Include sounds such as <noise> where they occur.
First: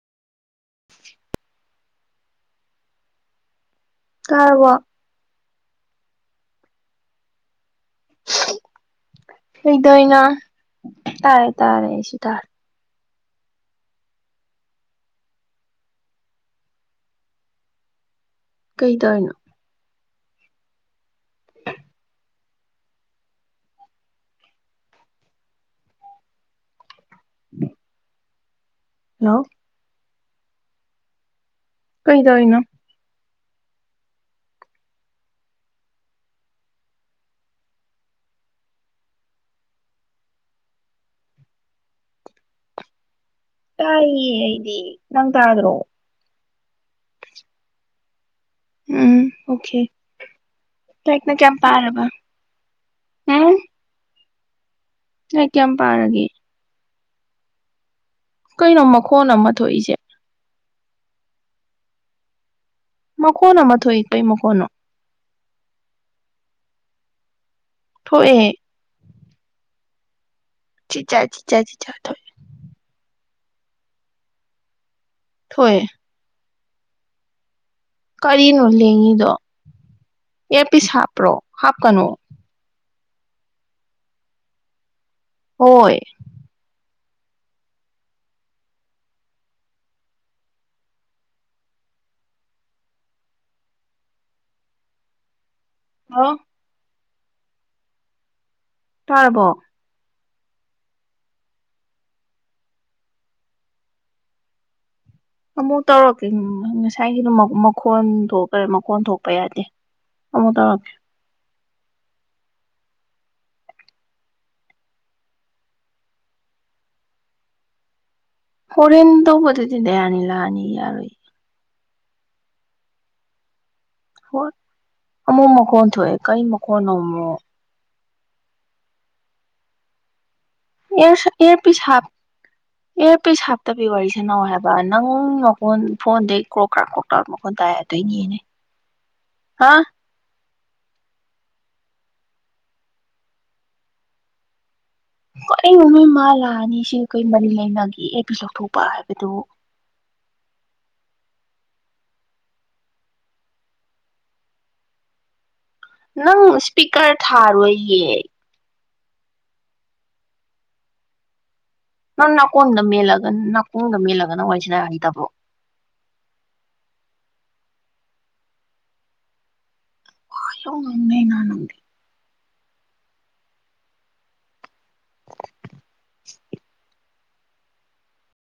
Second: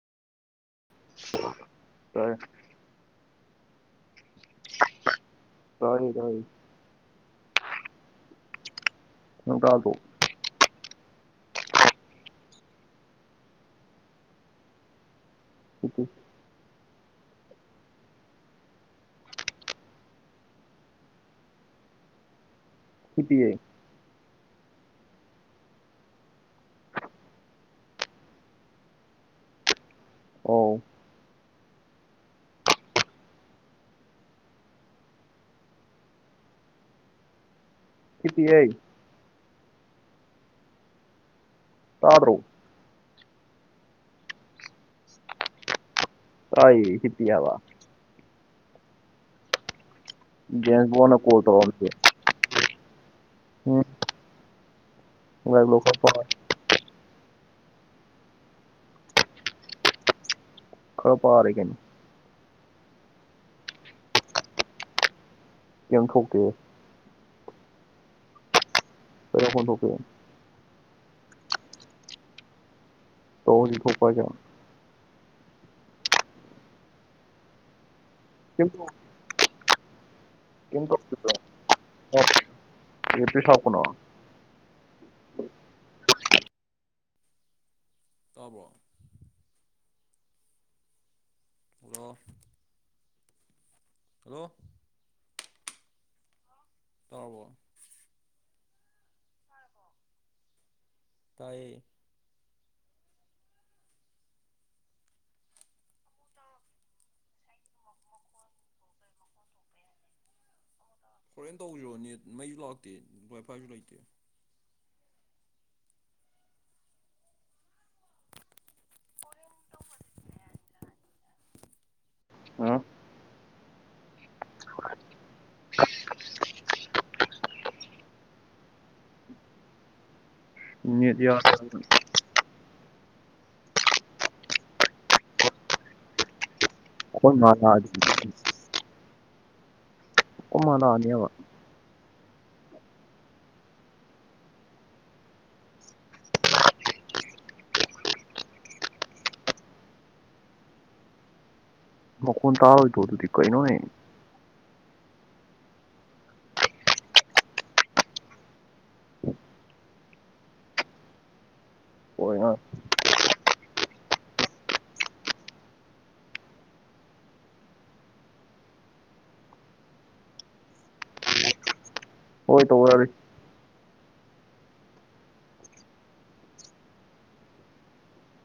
ꯐꯔ ꯀꯥꯔꯕꯣ ꯇꯅꯤ ꯇꯔꯤ ꯅꯪ <inaudible> ꯇꯥꯗ꯭ꯔꯣ ꯀꯗꯣꯏꯅ ꯇꯥꯔꯦ ꯇꯥꯔꯦꯁꯨ ꯇꯥꯔ ꯎꯀꯨ ꯀꯩ ꯇꯧꯔꯤꯅꯣ ꯍꯤꯞꯄꯤꯌꯦ <inaudible> ꯍꯜꯂꯣ ꯑꯎ ꯀꯩꯗꯧꯔꯤꯅꯣ ꯍꯤꯞꯄꯤꯌꯦ ꯇꯥꯗꯔꫭ ꯇꯥꯏꯌꯦ ꯑꯩꯗꯤ ꯅꯪ ꯇꯥꯗ꯭ꯔꯣ ꯇꯥꯏꯌꯦ ꯍꯤꯞꯄꯤ ꯍꯥꯏꯕ ꯎꯝ ꯑꯣꯀꯦ ꯖꯦꯝꯁ ꯕꯣꯟꯅ ꯂꯥꯏꯔꯤꯛꯅ ꯀꯣꯜ ꯀꯌꯥꯝ ꯇꯧꯔꯛ ꯑꯝ ꯃꯤꯗꯨꯗꯤ ꯄꯥꯔꯕ ꯎꯝ ꯅꯣꯏ ꯂꯥꯏꯔꯤꯛ ꯀꯌꯥꯝ ꯂꯣ ꯈꯔ ꯄꯥꯔꯒꯦ ꯄꯥ ꯀꯩꯅꯣ ꯃꯈꯣꯟ ꯑꯃ ꯊꯣꯛꯏꯁꯦ ꯈꯔꯥ ꯄꯥꯔꯦ ꯀꯩꯅꯣ ꯃꯈꯣꯟ ꯑꯃ ꯊꯣꯛꯏ ꯀꯩ ꯃꯈꯣꯟꯅꯣ ꯀꯩꯏꯝ ꯊꯣꯛꯇꯦ ꯊꯣꯛꯏ ꯀꯩ ꯃꯈꯣꯜ ꯊꯣꯛꯀꯦ ꯆꯤ ꯆꯥ ꯆꯤ ꯆꯥ ꯆꯤ ꯆꯥ ꯊꯣꯛꯏ ꯇꯧꯔꯤ ꯊꯣꯛ ꯄꯔꯣ ꯍꯥꯏꯁꯦ ꯊꯣꯛꯏ ꯀꯔꯤꯅꯣ ꯀꯩꯝ ꯂꯦꯡꯉꯤꯗꯣ ꯑꯦ ꯀꯩꯝ ꯄꯤꯁ ꯍꯥꯞꯄ꯭ꯔꯣ ꯍꯥꯞꯀꯅꯨ ꯑꯦ ꯄꯤꯁ ꯍꯞꯀꯅꯨ ꯍꯣꯏ ꯇꯥꯕꯔꯣ ꯍꯜꯂꯣ ꯍꯂꯣ ꯍꯥ ꯇꯥꯔꯕꯣ ꯇꯥꯏ ꯑꯃꯨꯛ ꯇꯧꯔꯛꯀꯦ ꯉꯁꯥꯏꯒꯤꯗ ꯃꯈꯣꯟ ꯊꯣꯛꯈꯔꯦ ꯃꯈꯣꯟ ꯊꯣꯛꯄ ꯌꯥꯗꯦ ꯑꯃꯨꯛ ꯇꯧꯔꯛꯀꯦ ꯍꯣꯔꯦꯟ ꯇꯧꯕꯤꯔꯛꯑꯣꯅꯦ ꯃꯩꯁꯨ ꯂꯥꯛꯇꯦ ꯋꯥꯏꯐꯥꯏꯁꯨ ꯂꯩꯇꯦ ꯍꯧꯔꯦꯟ ꯇꯧꯕꯗꯨꯗꯤꯅꯦ ꯗꯌꯥꯅꯤ ꯂꯥꯛꯑꯅꯤ ꯌꯥꯔꯣꯏ ꯑ ꯍꯣꯏ ꯑꯃꯨꯛ ꯃꯈꯣꯟ ꯊꯣꯛꯑꯦ ꯀꯔꯤ ꯃꯈꯀꯣꯟꯅꯣ ꯅꯦꯠ ꯌꯥꯗꯦ ꯑꯦꯔ ꯄꯤꯁꯞ ꯑꯩꯈꯣꯏ ꯍꯥꯄ ꯑꯦꯔ ꯄꯤꯁ ꯁꯥꯞꯇꯕꯤ ꯋꯥꯔꯤꯁꯅꯧ ꯍꯥꯏꯕ ꯅꯪ ꯐꯣꯟꯗꯤ ꯀ꯭ꯔꯣ ꯀ꯭ꯔꯥ ꯀ꯭ꯔꯣꯛꯀꯔꯛ ꯃꯥ ꯃꯈꯣꯟ ꯂꯥꯛꯑꯗꯤ ꯇꯥꯏꯗꯣꯏꯅꯤꯅꯦ ꯍꯥ ꯑꯩꯈꯣꯏ ꯃꯥ ꯂꯛꯑꯅꯤꯕ ꯀꯔꯤꯅꯣ ꯃꯣꯏ ꯃꯥ ꯂꯥꯛꯑꯅꯤ ꯁꯤ ꯀꯔꯤ ꯃꯔꯝ ꯂꯩꯅꯒꯤ ꯑꯦꯔ ꯄꯤꯁ ꯂꯧꯊꯣꯛꯄ ꯍꯥꯏꯕꯗꯨ ꯃꯈꯣꯟ ꯇꯥꯔꯣꯏꯗꯔꯣ ꯑꯗꯨꯗꯤ ꯀꯩꯅꯣꯅꯦ꯫ ꯅꯪ ꯏꯁꯄꯤꯀꯔ ꯊꯥꯔꯣꯏꯌꯦ ꯅꯪ ꯍꯣꯏ ꯑ ꯅꯥꯀꯣꯡꯗ ꯃꯦꯜꯂꯒ ꯅꯥꯀꯣꯡꯗ ꯃꯦꯜꯂꯒꯅ ꯋꯥꯔꯤꯁꯅꯕ ꯍꯩꯇꯕ꯭ꯔꯣ꯫ <unintelligible> ꯅꯗꯤ ꯍꯣꯏ ꯇꯧꯔꯛꯑꯒꯦ